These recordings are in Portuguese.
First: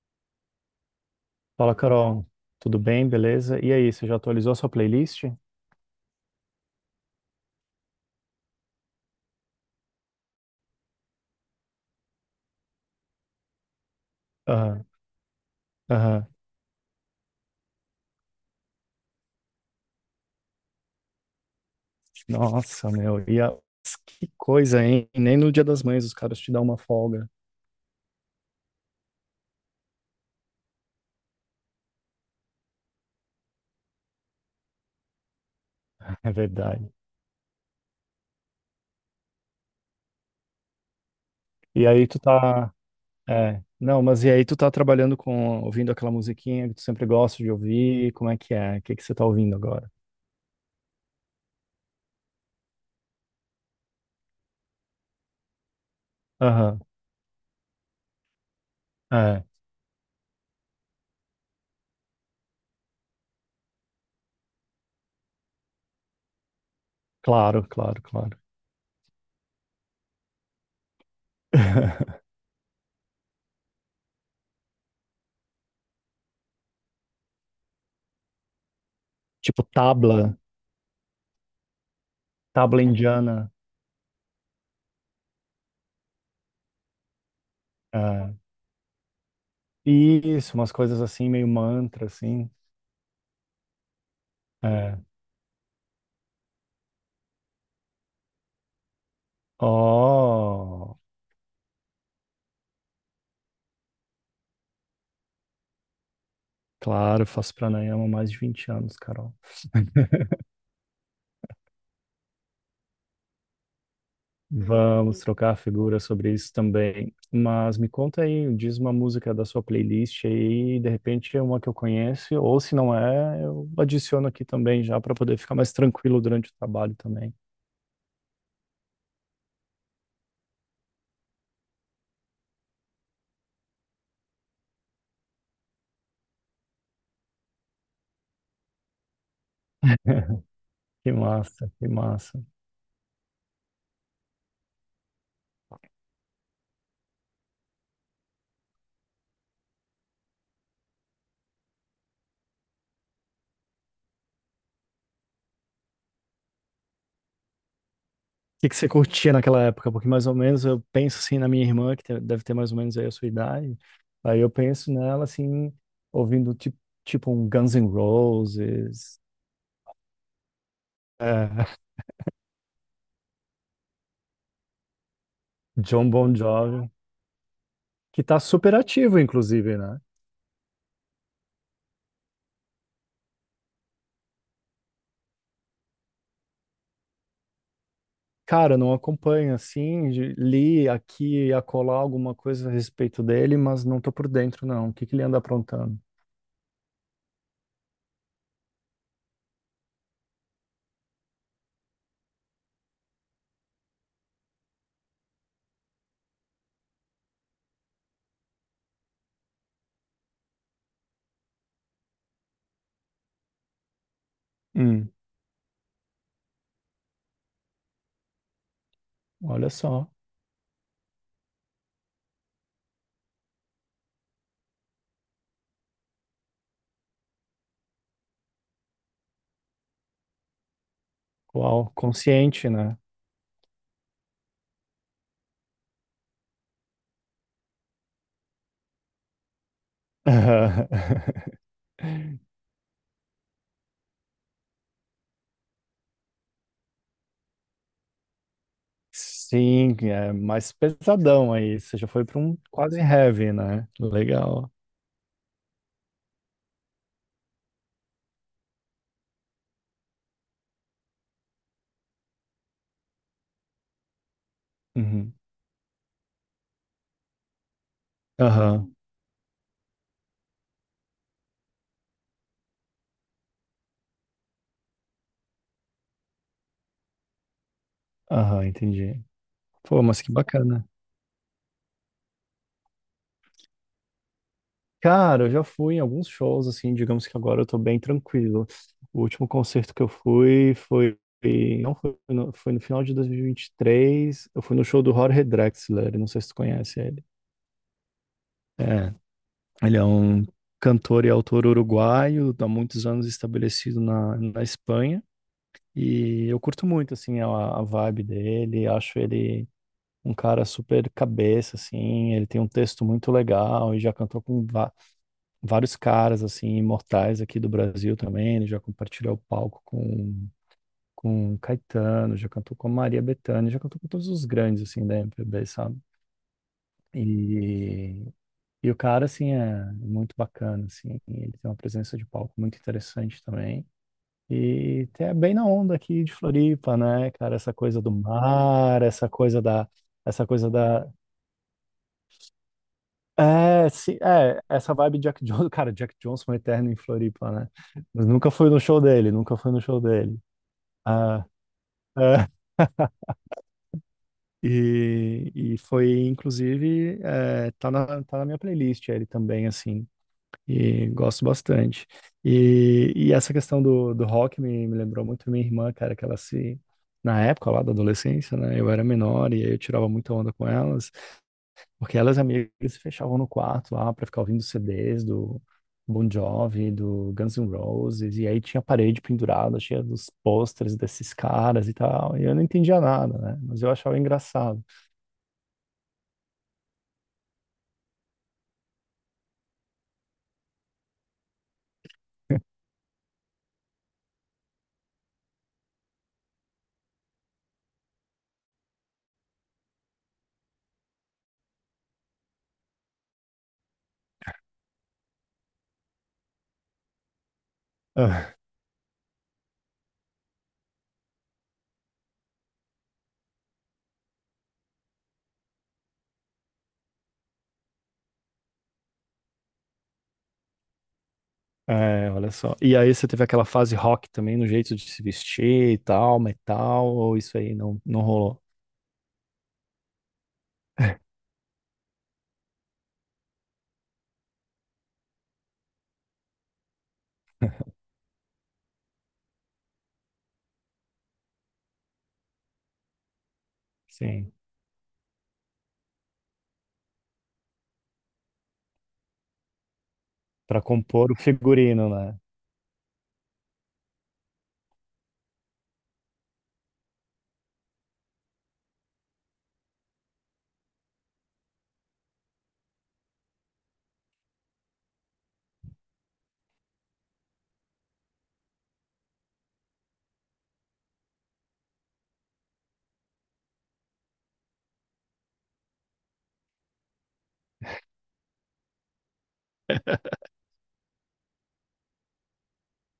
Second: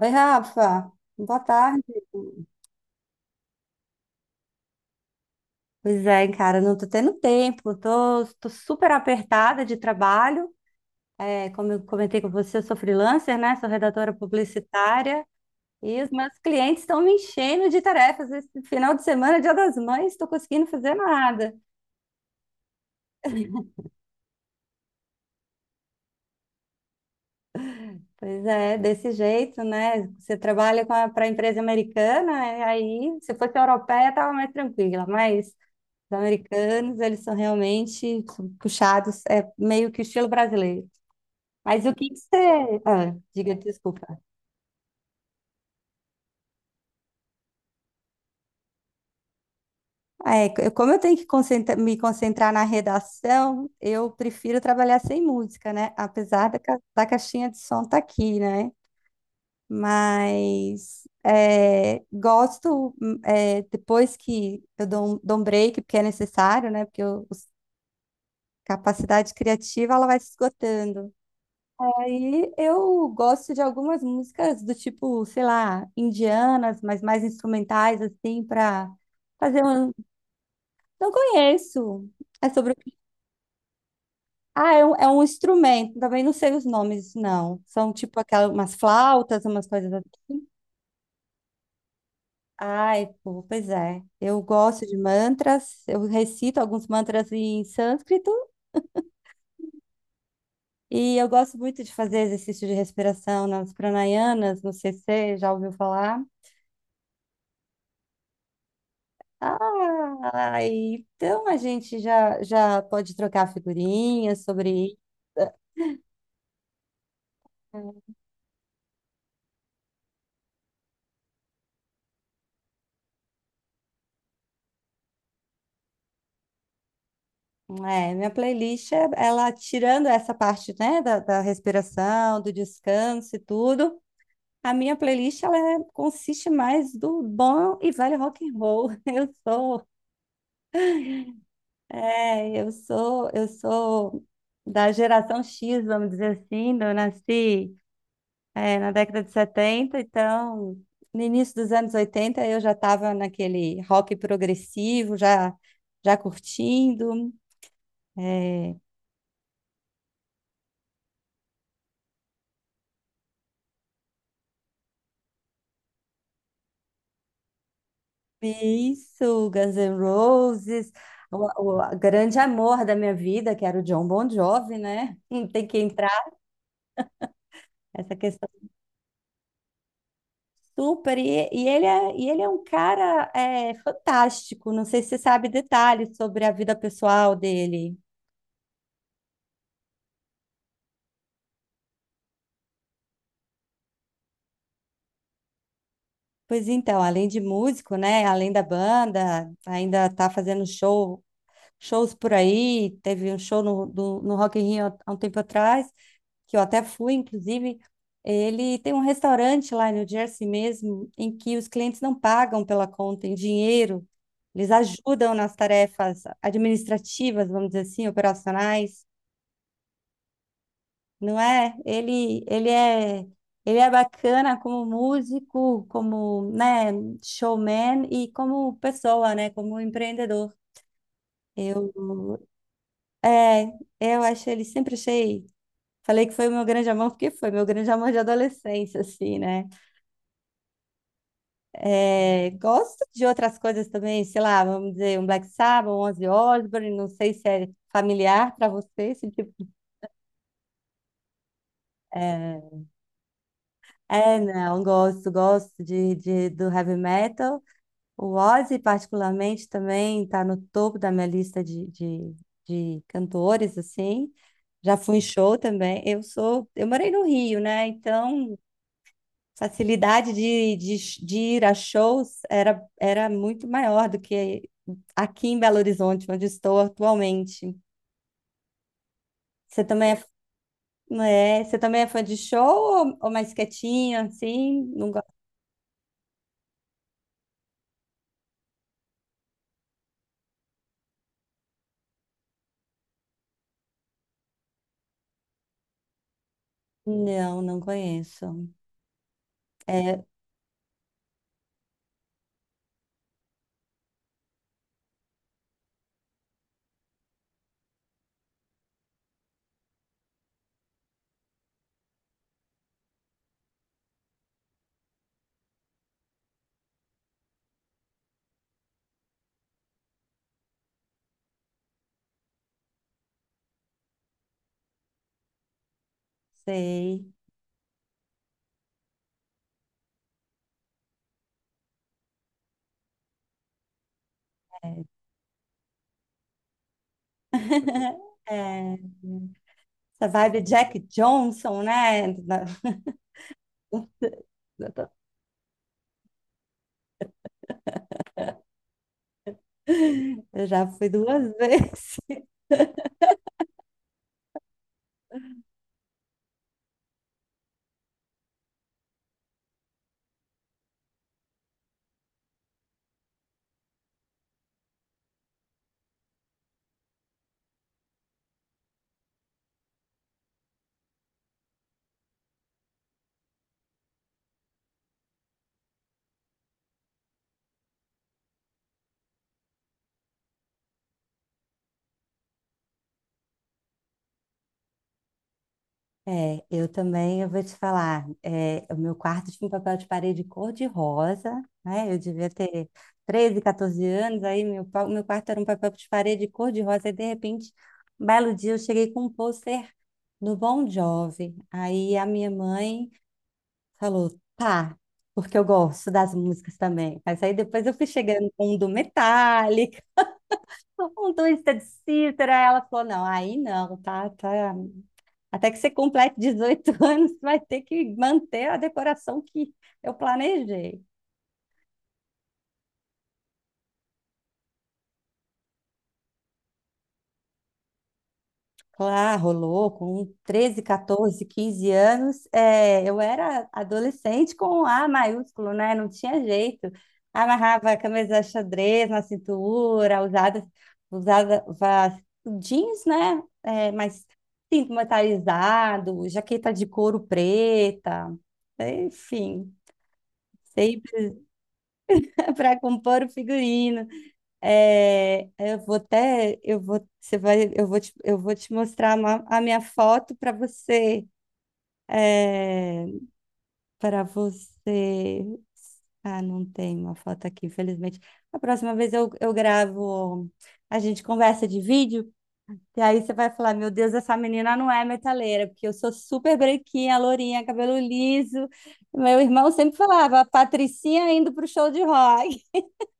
Oi, Rafa. Boa Fala, tarde. Carol. Tudo bem? Beleza? E aí, você já atualizou a sua playlist? Pois é, cara, não tô tendo tempo. Tô super apertada de trabalho. É, como eu comentei com você, eu sou freelancer, né? Sou redatora Aham, publicitária. E os aham. meus clientes estão me enchendo de tarefas. Esse final de semana, Dia das Mães, estou conseguindo fazer nada. Nossa, meu. Que coisa, hein? Nem no Dia das Mães os caras te dão uma folga. Pois é, desse jeito, né? Você trabalha para a pra empresa americana, e aí, se fosse europeia, estava mais tranquila. Mas os É verdade. americanos, eles são realmente puxados, é meio que o estilo brasileiro. Mas E o aí que que tu tá... você... Ah, diga, É. Não, desculpa. mas E aí tu tá trabalhando ouvindo aquela musiquinha que tu sempre gosta de ouvir? Como é que é? O que que você tá ouvindo agora? Ah, é, como eu tenho que me concentrar na redação, eu prefiro trabalhar sem música, né? Apesar da, Aham, da caixinha de som estar aqui, né? é. Mas é, gosto, é, depois que eu dou um break, porque é necessário, né? Claro, claro, claro. A capacidade criativa, ela vai se esgotando. Aí eu gosto de algumas músicas do tipo, sei lá, indianas, mas mais instrumentais, assim, para fazer Tipo um. tabla, Não conheço. É sobre o tabla quê? indiana. Ah, é um instrumento. Também não sei os nomes, não. São tipo É. aquelas umas flautas, umas coisas assim. Isso, umas coisas assim, meio mantra, assim. Ai, pô, pois é. Eu gosto de É. mantras, eu recito alguns mantras em sânscrito Oh, e eu gosto muito de fazer exercício de respiração nas pranayanas, não sei se você já ouviu falar. claro, faço pranayama há mais de 20 anos, Carol. Ah, então a gente já pode trocar figurinhas sobre isso. Vamos trocar figuras sobre isso também. Mas me conta aí, diz uma música da sua playlist aí, de repente é uma que eu conheço, ou se não é, eu adiciono aqui também já para poder ficar mais tranquilo durante o trabalho também. É, minha playlist, ela tirando essa parte, né, da respiração, do descanso e tudo, a minha playlist, consiste mais do bom e velho rock and roll. Eu sou, Que massa, que massa. é, eu sou da geração X, vamos dizer assim, eu nasci é, na década de 70, então, no início dos anos 80, eu já estava naquele rock progressivo, já curtindo. que É, que você curtia naquela época? Porque mais ou menos eu penso assim na minha irmã, deve ter mais ou menos aí a sua idade. Aí eu penso nela assim, ouvindo tipo um Guns N' Roses, isso, Guns N' Roses, é, o grande amor da minha vida, que era o John Bon Jovi, né? Não, tem que entrar John Bon Jovi, essa que tá questão. super ativo, inclusive, né? Super. E ele é um cara é, fantástico. Não sei se você sabe detalhes sobre a vida pessoal dele. Cara, eu não acompanho assim, li aqui e acolá alguma coisa a respeito dele, mas não tô por dentro, não. O que que ele anda aprontando? Pois então, além de músico, né? Além da banda, ainda tá fazendo shows por aí. Teve um show no Rock in Rio há um tempo atrás, que eu até fui, inclusive. Ele tem um restaurante lá em New Jersey mesmo, em que os clientes não pagam pela conta em dinheiro. Eles Hum, ajudam nas tarefas administrativas, vamos dizer assim, operacionais, olha só, não é? Ele é bacana como músico, como, né, showman e como pessoa, né, como empreendedor. Eu, uau, consciente, né? é, eu acho ele, sempre achei. Falei que foi o meu grande amor, porque foi meu grande amor de adolescência, assim, né? É, gosto de outras coisas também, sei lá, vamos dizer, um Black Sabbath, um Ozzy Osbourne, não sei se é familiar para você, esse tipo. Sim, é mais pesadão aí. Você já foi para um É, quase heavy, né? Legal. não, gosto de, do heavy metal. O Ozzy, particularmente, também está no topo da minha lista de cantores, assim. Já fui em Uhum. show também. Eu sou, eu morei no Rio, né? Então, Aham, facilidade de ir a shows era muito maior do que aqui em Belo Horizonte, onde estou atualmente. aham, entendi. Você Pô, também mas é, que bacana. não é, você também é fã de show ou mais quietinho, assim? Não, Cara, eu já fui em alguns shows, assim, digamos que agora eu tô bem tranquilo. O último concerto que eu fui foi. Não foi no, foi no final de 2023. Eu fui no show do Jorge Drexler, não sei se tu conhece ele. não, não conheço. É, ele é É, um cantor e autor uruguaio, há muitos anos estabelecido na Espanha. E eu curto muito, a vibe dele, acho ele um cara super cabeça, assim, ele tem um texto muito legal e já cantou com vários caras, assim, imortais aqui do Brasil também, ele já compartilhou o palco com Caetano, já cantou com a Maria Bethânia, já cantou com todos os grandes, assim, da MPB, sabe? sei. E, e o cara, assim, é muito bacana, assim, ele tem uma presença de palco muito interessante também. É. E é bem na onda aqui de Floripa, né, cara? Essa coisa do É, mar, essa essa vibe coisa Jack da, Johnson, né? é, sim, é, essa vibe Jack Johnson, cara, Jack Johnson é eterno em Floripa, né? Mas nunca fui no show dele, nunca fui no show dele. Eu já fui Ah, duas vezes. é. E foi, inclusive, é, tá na minha playlist ele também, assim. E gosto bastante. E essa questão do rock me lembrou muito minha irmã, cara, que ela se. Na época lá da adolescência, né? Eu era menor e aí eu tirava muita onda com elas, porque elas e amigas se fechavam no quarto lá pra ficar ouvindo CDs do Bon Jovi, do Guns N' Roses, e aí tinha a parede pendurada, cheia dos pôsteres desses caras e tal. E eu não entendia nada, né? Mas eu achava engraçado. É, eu também, eu vou te falar, é, o meu quarto tinha um papel de parede cor-de-rosa, né? Eu devia ter 13, 14 anos, aí meu quarto era um papel de parede cor-de-rosa, e de repente, um belo dia, eu cheguei com um pôster no Bon Jovi. Aí a minha mãe falou, tá, porque eu gosto das músicas também. Mas aí depois eu fui chegando com um do Metallica, um do Twisted Sister, aí ela falou, não, aí não, tá, tá. Até que você complete 18 anos, vai ter que manter a decoração que eu planejei. É, olha só. E aí você teve aquela fase rock também no jeito de se vestir e tal, metal, ou isso aí não, não rolou? Claro, rolou com 13, 14, 15 anos. É, eu era adolescente com A maiúsculo, né? Não tinha jeito. Amarrava a camisa xadrez na cintura, usava jeans, né? É, mas Sim, cinto metalizado, jaqueta de couro preta, enfim, pra sempre compor o figurino, né? para compor o figurino. É, eu vou até, eu vou, você vai, eu vou te mostrar a minha foto para você, é, para você. Ah, não tem uma foto aqui, infelizmente. A próxima vez eu gravo, a gente conversa de vídeo, e aí você vai falar, meu Deus, essa menina não é metaleira, porque eu sou super branquinha, lourinha, cabelo liso. Meu irmão sempre falava, a Patricinha indo pro show de rock.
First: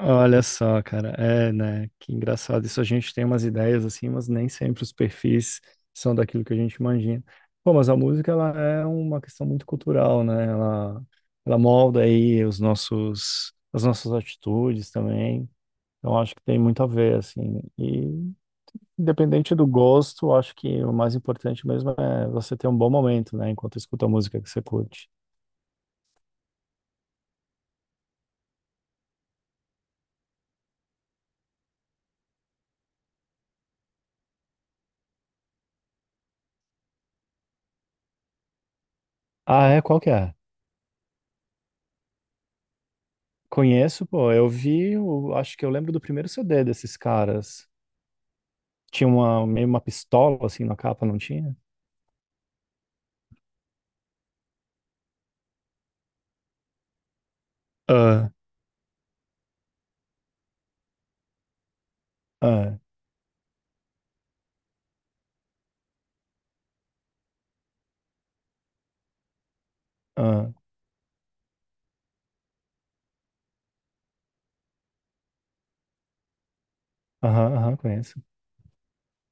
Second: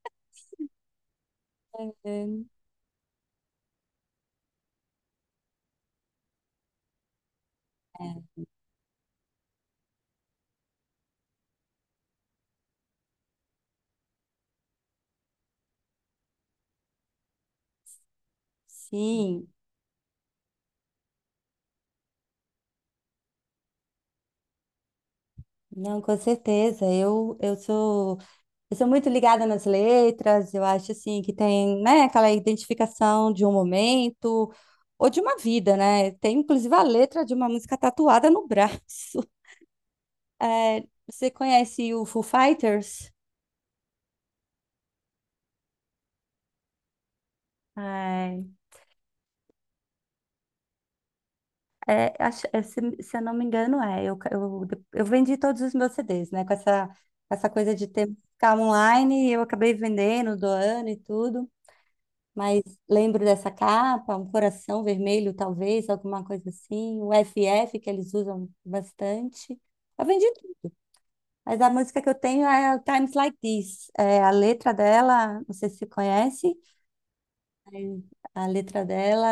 Olha só, cara, é, né? Que engraçado. Isso a gente tem umas ideias assim, mas nem sempre os perfis são daquilo que a gente imagina. Pô, mas a É, música ela é uma questão muito cultural, né? Ela molda aí os nossos, as nossas atitudes também. Então acho que tem muito a ver, assim. E sim. independente do gosto, acho que o mais importante mesmo é você ter um bom momento, né? Enquanto escuta a música que você curte. Não, com certeza. Eu sou muito ligada nas letras. Eu acho assim que tem, né, aquela identificação de um momento ou de uma vida, né? Tem inclusive a letra de uma música tatuada no braço. Ah, é? Qual que é? É, você conhece o Foo Fighters? Conheço, pô. Acho que eu lembro do primeiro CD desses caras. Ai, Tinha uma, meio uma pistola, assim, na capa, não tinha? é, é, se eu não me engano, é. Eu vendi todos os meus CDs, né? Com essa, essa coisa de ter Ah, música online, eu acabei vendendo, doando e tudo. Mas Ah, lembro dessa capa, um coração vermelho, talvez, alguma coisa assim. O FF, que eles usam bastante. Eu vendi ah, tudo. Mas a música que eu tenho é o Times Like This. É, a letra dela, não sei se você conhece, aham, aham, mas conheço. a letra dela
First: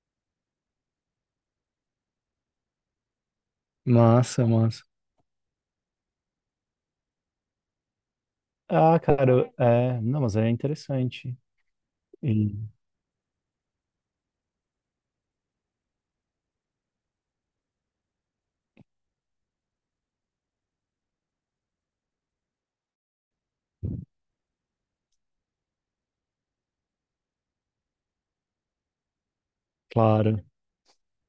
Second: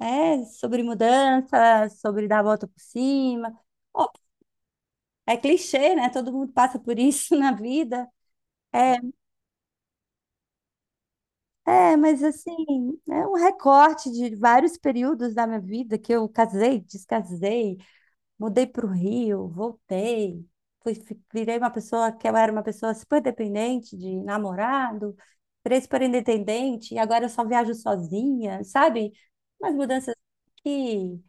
é sobre mudança, sobre dar a volta por cima. Ó, Massa, massa. é clichê, né? Todo mundo passa por isso na vida. É, Ah, cara, eu- é, não, mas é interessante. é, mas E, assim, é um recorte de vários períodos da minha vida que eu casei, descasei, mudei para o Rio, voltei, virei uma pessoa que eu era uma pessoa super dependente de namorado, virei super independente, e agora eu só viajo sozinha, sabe? Umas mudanças claro, que,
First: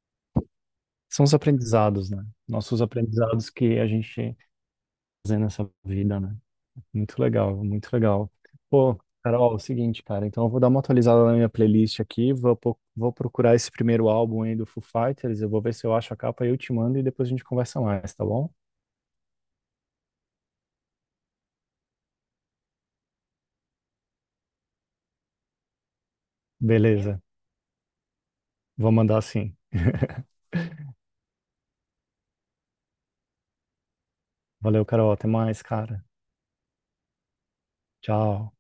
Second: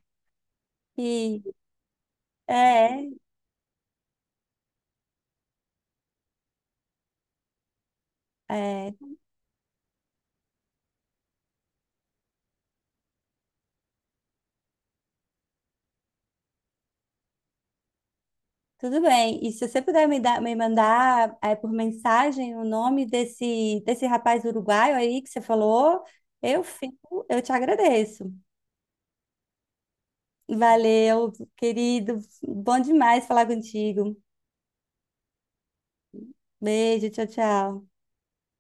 são os que aprendizados, né? Nossos é, aprendizados que a gente fazendo nessa vida, né? Muito legal, muito legal. é, Pô, Carol, é o seguinte, cara, então eu vou dar uma atualizada na minha playlist aqui, vou procurar esse primeiro álbum aí do Foo Fighters, eu vou ver se eu acho a capa e eu te mando e depois a gente conversa mais, tá bom? tudo bem. E se você puder me dar, me mandar é, por mensagem o nome desse rapaz uruguaio aí que você falou, eu Beleza, fico, eu te agradeço. vou mandar sim. Valeu, querido, bom demais falar contigo. Valeu, Carol, até mais, cara. Beijo, tchau, tchau. Tchau.